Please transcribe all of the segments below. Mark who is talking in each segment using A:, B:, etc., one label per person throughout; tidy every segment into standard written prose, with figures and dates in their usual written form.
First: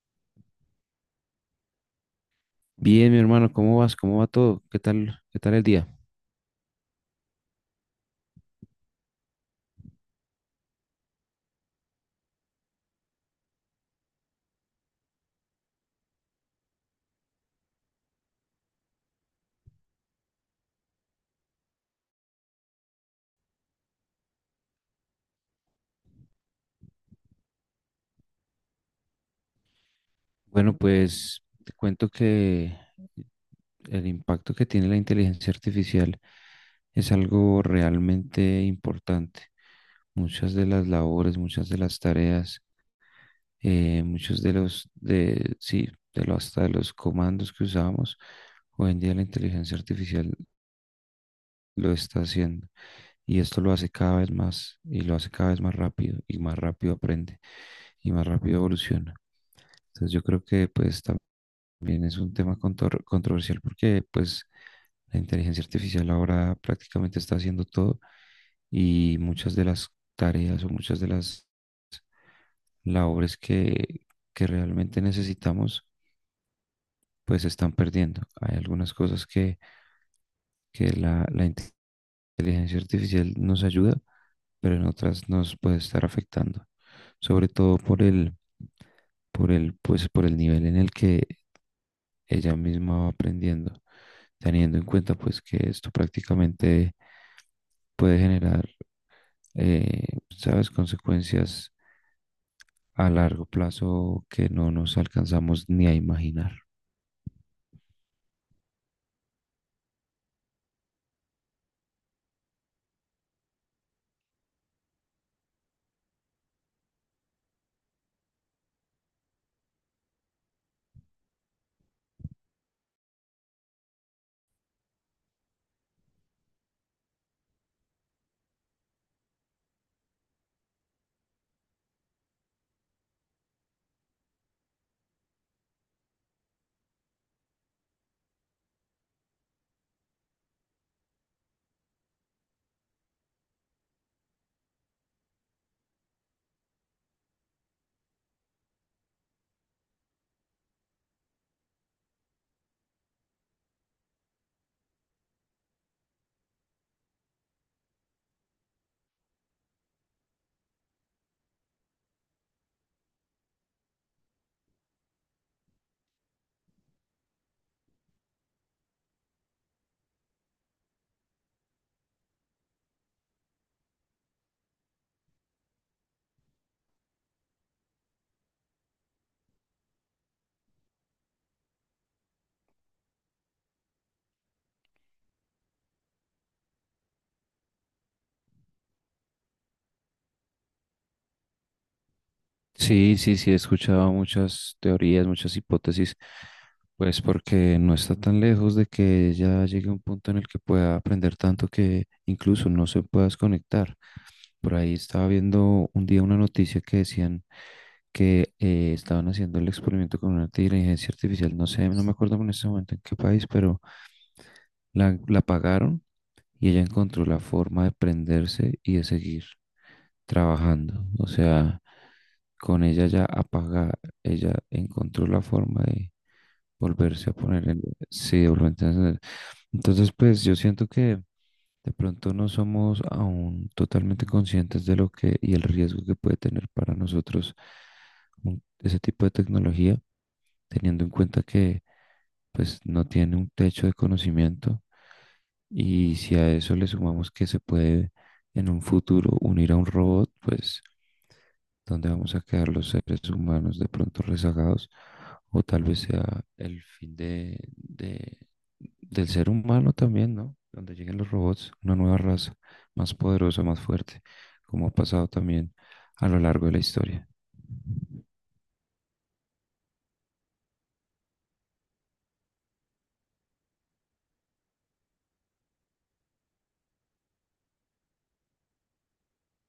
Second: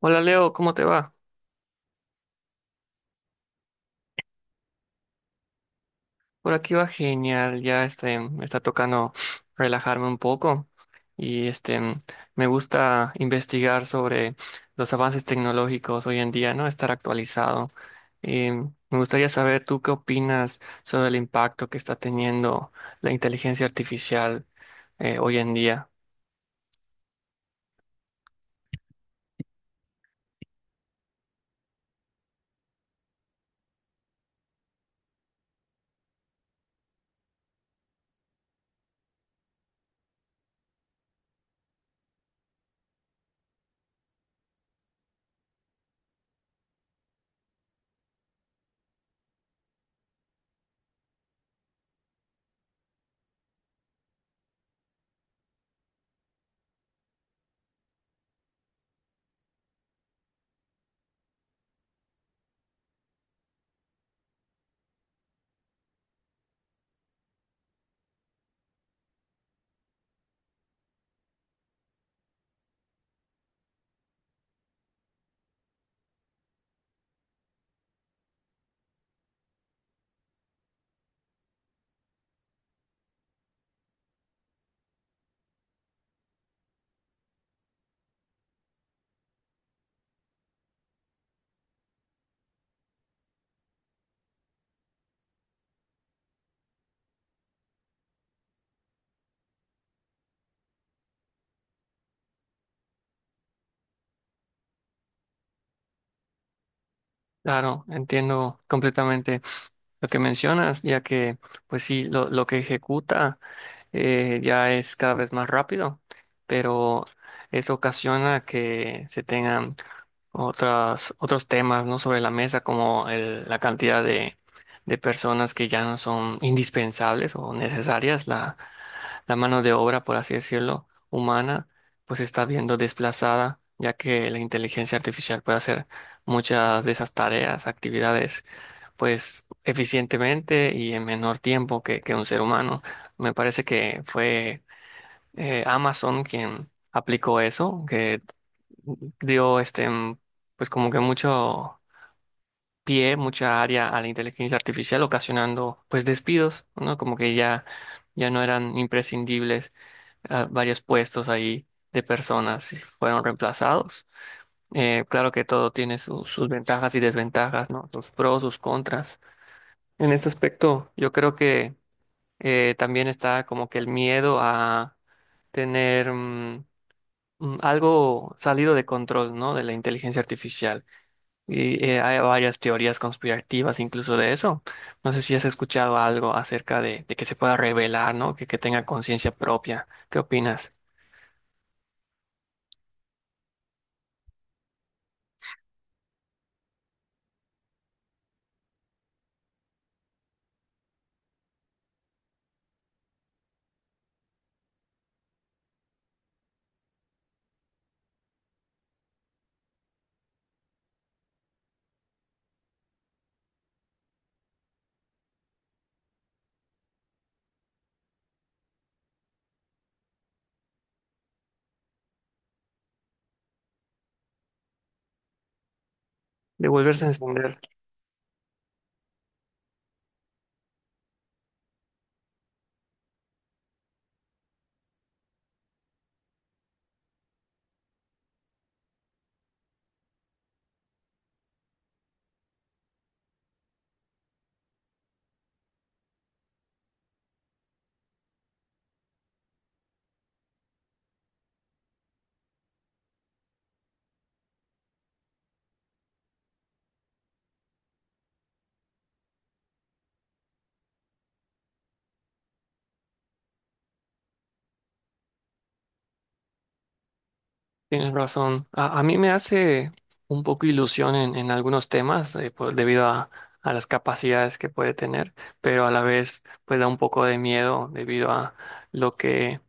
A: Hola Leo, ¿cómo te va?
B: Bien, mi hermano, ¿cómo vas? ¿Cómo va todo? ¿Qué tal? ¿Qué tal el día?
A: Por aquí va genial, me está tocando relajarme un poco y este, me gusta investigar sobre los avances tecnológicos hoy en día, ¿no? Estar actualizado. Y me gustaría saber tú qué opinas sobre el impacto que está teniendo la inteligencia artificial hoy en día.
B: Bueno, pues te cuento que el impacto que tiene la inteligencia artificial es algo realmente importante. Muchas de las labores, muchas de las tareas, muchos de los, de, sí, de los, hasta de los comandos que usábamos, hoy en día la inteligencia artificial lo está haciendo. Y esto lo hace cada vez más y lo hace cada vez más rápido y más rápido aprende y más rápido evoluciona. Entonces yo creo que pues también es un tema controversial porque pues la inteligencia artificial ahora prácticamente está haciendo todo y muchas de las tareas o muchas de las labores que realmente necesitamos pues se están perdiendo. Hay algunas cosas que la inteligencia artificial nos ayuda, pero en otras nos puede estar afectando, sobre todo por el, pues, por el nivel en el que ella misma va aprendiendo, teniendo en cuenta pues que esto prácticamente puede generar, eh, ¿sabes?, consecuencias a largo plazo que no nos alcanzamos ni a imaginar.
A: Claro, entiendo completamente lo que mencionas, ya que pues sí, lo que ejecuta. Ya es cada vez más rápido, pero eso ocasiona que se tengan otras, otros temas, ¿no? Sobre la mesa, como la cantidad de personas que ya no son indispensables o necesarias, la mano de obra, por así decirlo, humana, pues se está viendo desplazada, ya que la inteligencia artificial puede hacer muchas de esas tareas, actividades, pues eficientemente y en menor tiempo que un ser humano. Me parece que fue Amazon quien aplicó eso, que dio pues como que mucho pie, mucha área a la inteligencia artificial, ocasionando pues despidos, ¿no? Como que ya no eran imprescindibles varios puestos ahí de personas y fueron reemplazados. Claro que todo tiene sus ventajas y desventajas, ¿no? Sus pros, sus contras. En este aspecto, yo creo que también está como que el miedo a tener algo salido de control, ¿no? De la inteligencia artificial. Y hay varias teorías conspirativas incluso de eso. No sé si has escuchado algo acerca de que se pueda revelar, ¿no? Que tenga conciencia propia. ¿Qué opinas?
B: Sí, sí, sí, he escuchado muchas teorías, muchas hipótesis, pues porque no está tan lejos de que ya llegue a un punto en el que pueda aprender tanto que incluso no se pueda desconectar. Por ahí estaba viendo un día una noticia que decían que estaban haciendo el experimento con una inteligencia artificial, no sé, no me acuerdo en ese momento en qué país, pero la pagaron y ella encontró la forma de prenderse y de seguir trabajando. O sea, con ella ya apagada, ella encontró la forma de
A: De volverse a
B: volverse a
A: encender.
B: poner en... Sí, de volverse a encender. Entonces, pues yo siento que de pronto no somos aún totalmente conscientes de lo que y el riesgo que puede tener para nosotros ese tipo de tecnología teniendo en cuenta que pues no tiene un techo de conocimiento y si a eso le sumamos que se puede en un futuro unir a un robot, pues dónde vamos a quedar los seres humanos de pronto rezagados o tal vez sea el fin del ser humano también, ¿no? Donde lleguen los robots, una nueva raza más poderosa, más fuerte, como ha pasado también a lo largo de la historia.
A: Tienes razón. A mí me hace un poco ilusión en algunos temas debido a las capacidades que puede tener, pero a la vez pues da un poco de miedo debido a lo que,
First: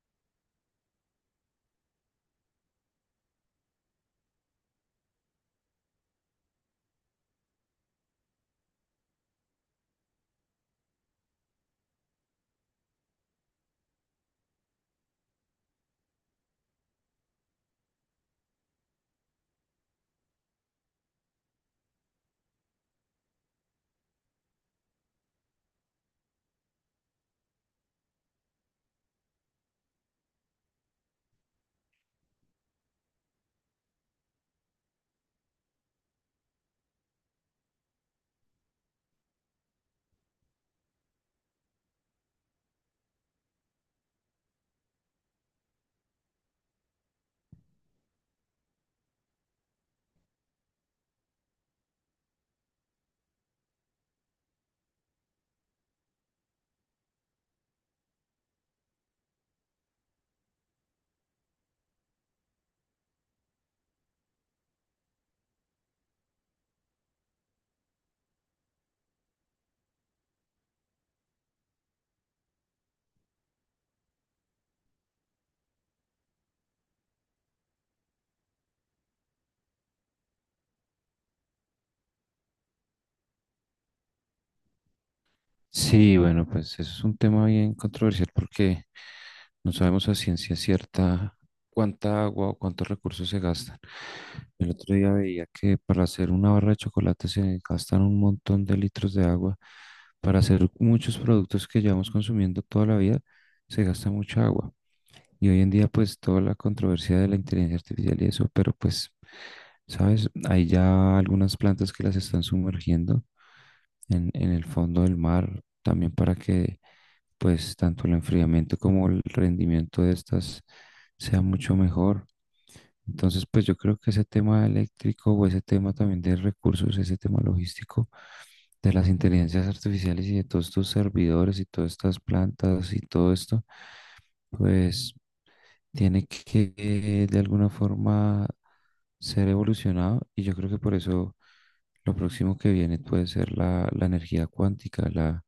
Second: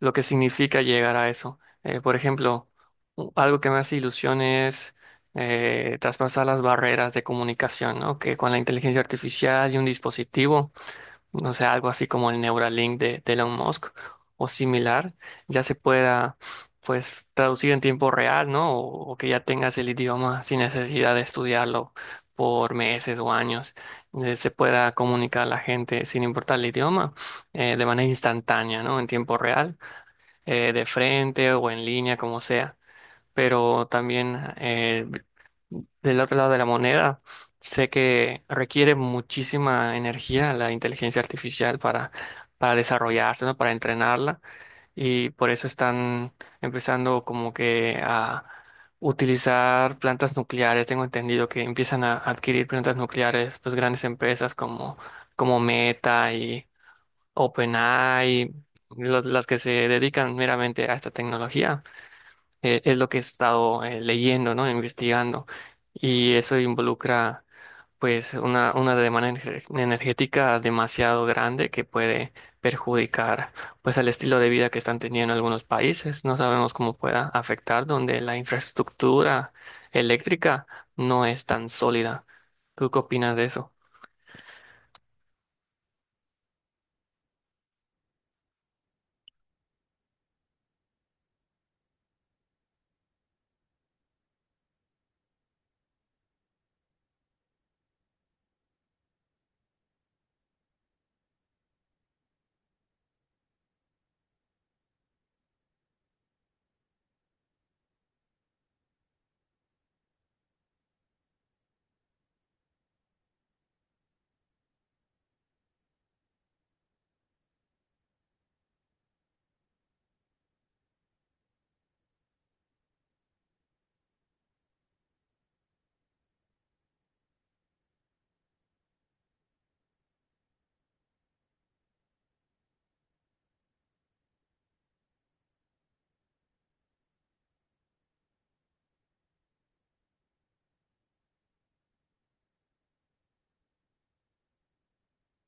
A: lo que significa llegar a eso. Por ejemplo, algo que me hace ilusión es traspasar las barreras de comunicación, ¿no? Que con la inteligencia artificial y un dispositivo no sé, algo así como el Neuralink de Elon Musk o similar, ya se pueda pues traducir en tiempo real, ¿no? O que ya tengas el idioma sin necesidad de estudiarlo por meses o años, se pueda comunicar a la gente sin importar el idioma de manera instantánea, ¿no? En tiempo real, de frente o en línea, como sea. Pero también del otro lado de la moneda, sé que requiere muchísima energía la inteligencia artificial para desarrollarse, ¿no? Para entrenarla y por eso están empezando como que a utilizar plantas nucleares. Tengo entendido que empiezan a adquirir plantas nucleares, pues grandes empresas como Meta y OpenAI, las que se dedican meramente a esta tecnología, es lo que he estado leyendo, ¿no? Investigando. Y eso involucra, pues, una demanda energética demasiado grande que puede perjudicar, pues, al estilo de vida que están teniendo algunos países. No sabemos cómo pueda afectar donde la infraestructura eléctrica no es tan sólida. ¿Tú qué opinas de eso?
B: Sí, bueno, pues eso es un tema bien controversial porque no sabemos a ciencia cierta cuánta agua o cuántos recursos se gastan. El otro día veía que para hacer una barra de chocolate se gastan un montón de litros de agua. Para hacer muchos productos que llevamos consumiendo toda la vida se gasta mucha agua. Y hoy en día pues toda la controversia de la inteligencia artificial y eso, pero pues, ¿sabes? Hay ya algunas plantas que las están sumergiendo en el fondo del mar también para que pues tanto el enfriamiento como el rendimiento de estas sea mucho mejor. Entonces, pues yo creo que ese tema eléctrico o ese tema también de recursos, ese tema logístico de las inteligencias artificiales y de todos estos servidores y todas estas plantas y todo esto, pues tiene que de alguna forma ser evolucionado y yo creo que por eso lo próximo que viene puede ser la energía cuántica, la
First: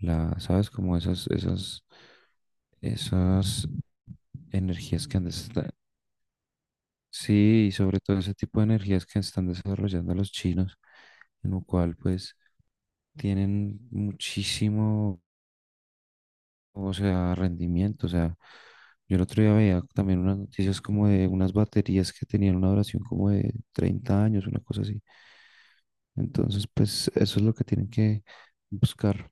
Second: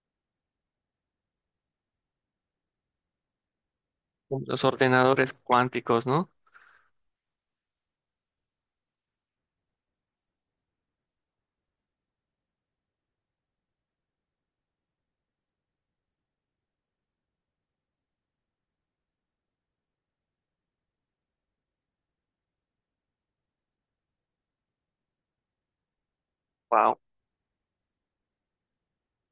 B: la, ¿sabes? Como esas
A: Los
B: energías que han
A: ordenadores
B: desarrollado.
A: cuánticos, ¿no?
B: Sí, y sobre todo ese tipo de energías que están desarrollando los chinos, en lo cual pues tienen muchísimo, o sea, rendimiento. O sea, yo el otro día veía también unas noticias como de unas baterías que tenían una duración como de 30 años, una cosa así. Entonces,
A: Wow.
B: pues eso es lo que tienen que buscar.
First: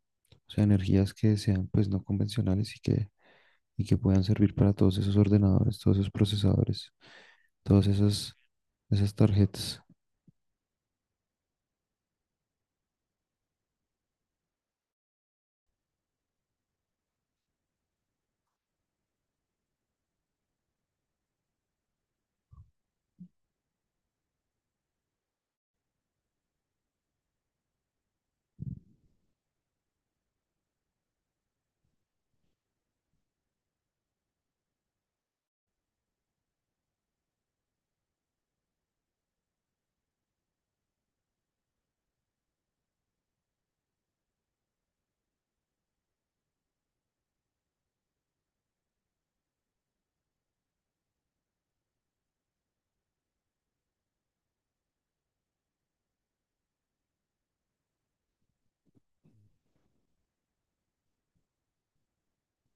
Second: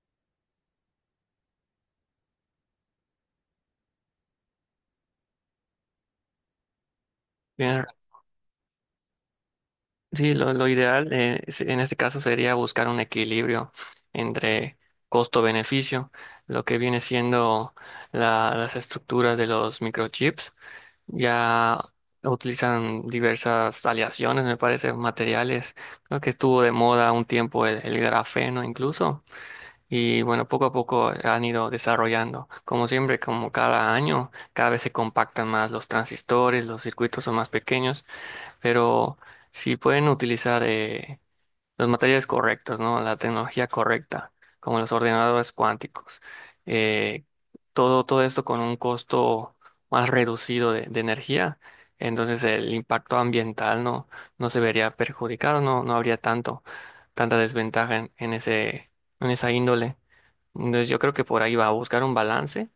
B: O sea, energías que sean pues no convencionales y que puedan servir para todos esos ordenadores, todos esos procesadores, todas esas, esas tarjetas.
A: Sí, lo ideal en este caso sería buscar un equilibrio entre costo-beneficio, lo que viene siendo las estructuras de los microchips. Ya utilizan diversas aleaciones, me parece, materiales. Creo que estuvo de moda un tiempo el grafeno incluso. Y bueno, poco a poco han ido desarrollando. Como siempre, como cada año, cada vez se compactan más los transistores, los circuitos son más pequeños, pero si pueden utilizar los materiales correctos, ¿no? La tecnología correcta, como los ordenadores cuánticos. Eh, todo, todo esto con un costo más reducido de energía, entonces el impacto ambiental no se vería perjudicado, no habría tanta desventaja en en esa índole. Entonces yo creo que por ahí va a buscar un balance,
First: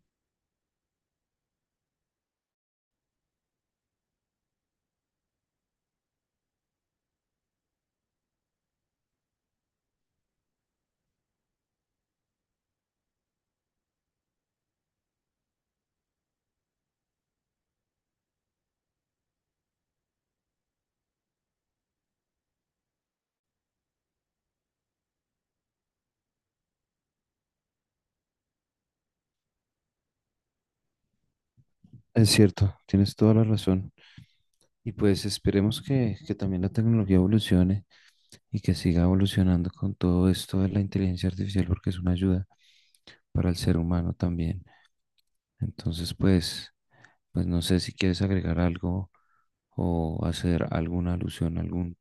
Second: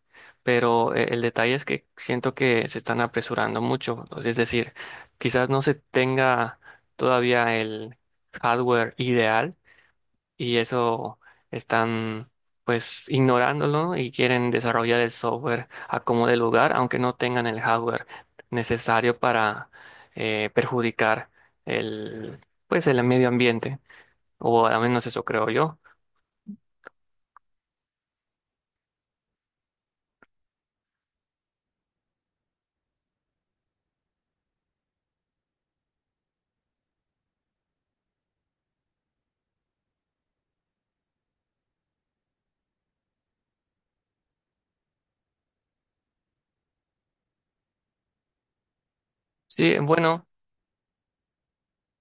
A: pero el detalle es que siento que se están apresurando mucho. Entonces, es decir, quizás no se tenga todavía el hardware ideal y eso están pues ignorándolo y quieren desarrollar el software a como de lugar, aunque no tengan el hardware necesario para perjudicar el pues el medio ambiente, o al menos eso creo yo.
B: Es cierto, tienes toda la razón. Y pues esperemos que también la tecnología evolucione y que siga evolucionando con todo esto de la inteligencia artificial porque es una ayuda para el ser humano también. Entonces, pues, pues no sé si quieres agregar algo
A: Sí,
B: o
A: bueno.
B: hacer alguna alusión, algún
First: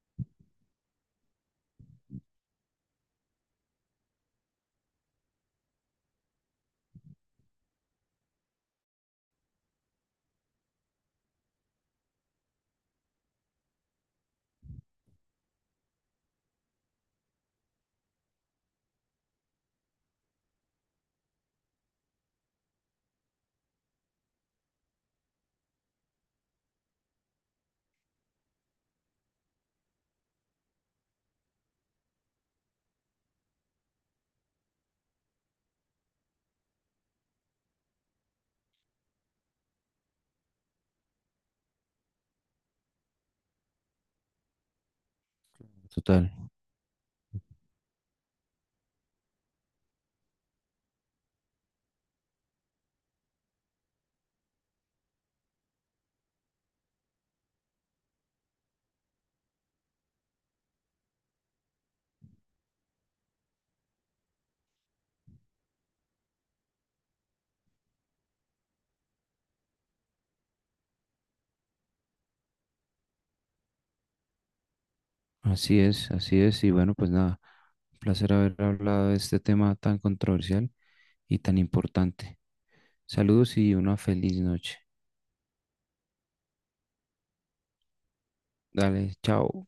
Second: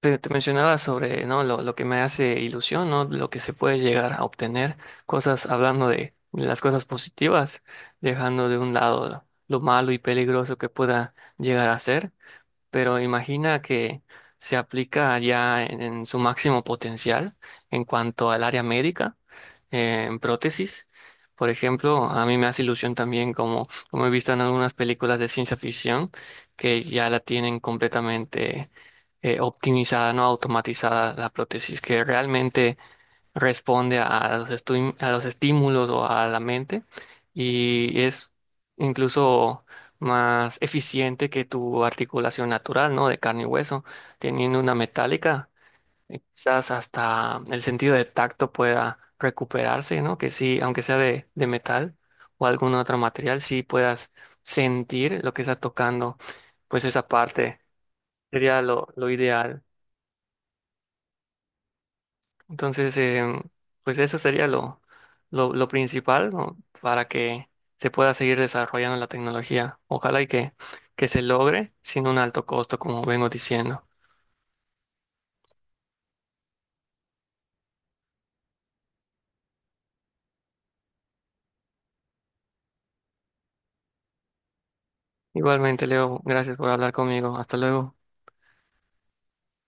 A: Te mencionaba sobre, ¿no? Lo que me hace ilusión, ¿no? Lo que se puede llegar a obtener, cosas hablando de las cosas positivas, dejando de un lado lo malo y peligroso que pueda llegar a ser, pero imagina que se aplica ya en su máximo potencial en cuanto al área médica, en prótesis. Por ejemplo, a mí me hace ilusión también como he visto en algunas películas de ciencia ficción que ya la tienen completamente optimizada, no automatizada la prótesis, que realmente responde a los, a los estímulos o a la mente y es incluso más eficiente que tu articulación natural, ¿no? De carne y hueso, teniendo una metálica,
B: total.
A: quizás hasta el sentido de tacto pueda recuperarse, ¿no? Que sí, aunque sea de metal o algún otro material, sí puedas sentir lo que estás tocando, pues esa parte sería lo ideal. Entonces, pues eso sería lo principal, ¿no? Para que se pueda seguir desarrollando la tecnología. Ojalá y que se logre sin un alto costo, como vengo diciendo.
B: Así es, así es. Y bueno, pues nada, un placer haber hablado de este tema tan controversial y tan importante. Saludos y una feliz noche.
A: Igualmente, Leo, gracias por hablar conmigo. Hasta luego.
B: Dale, chao.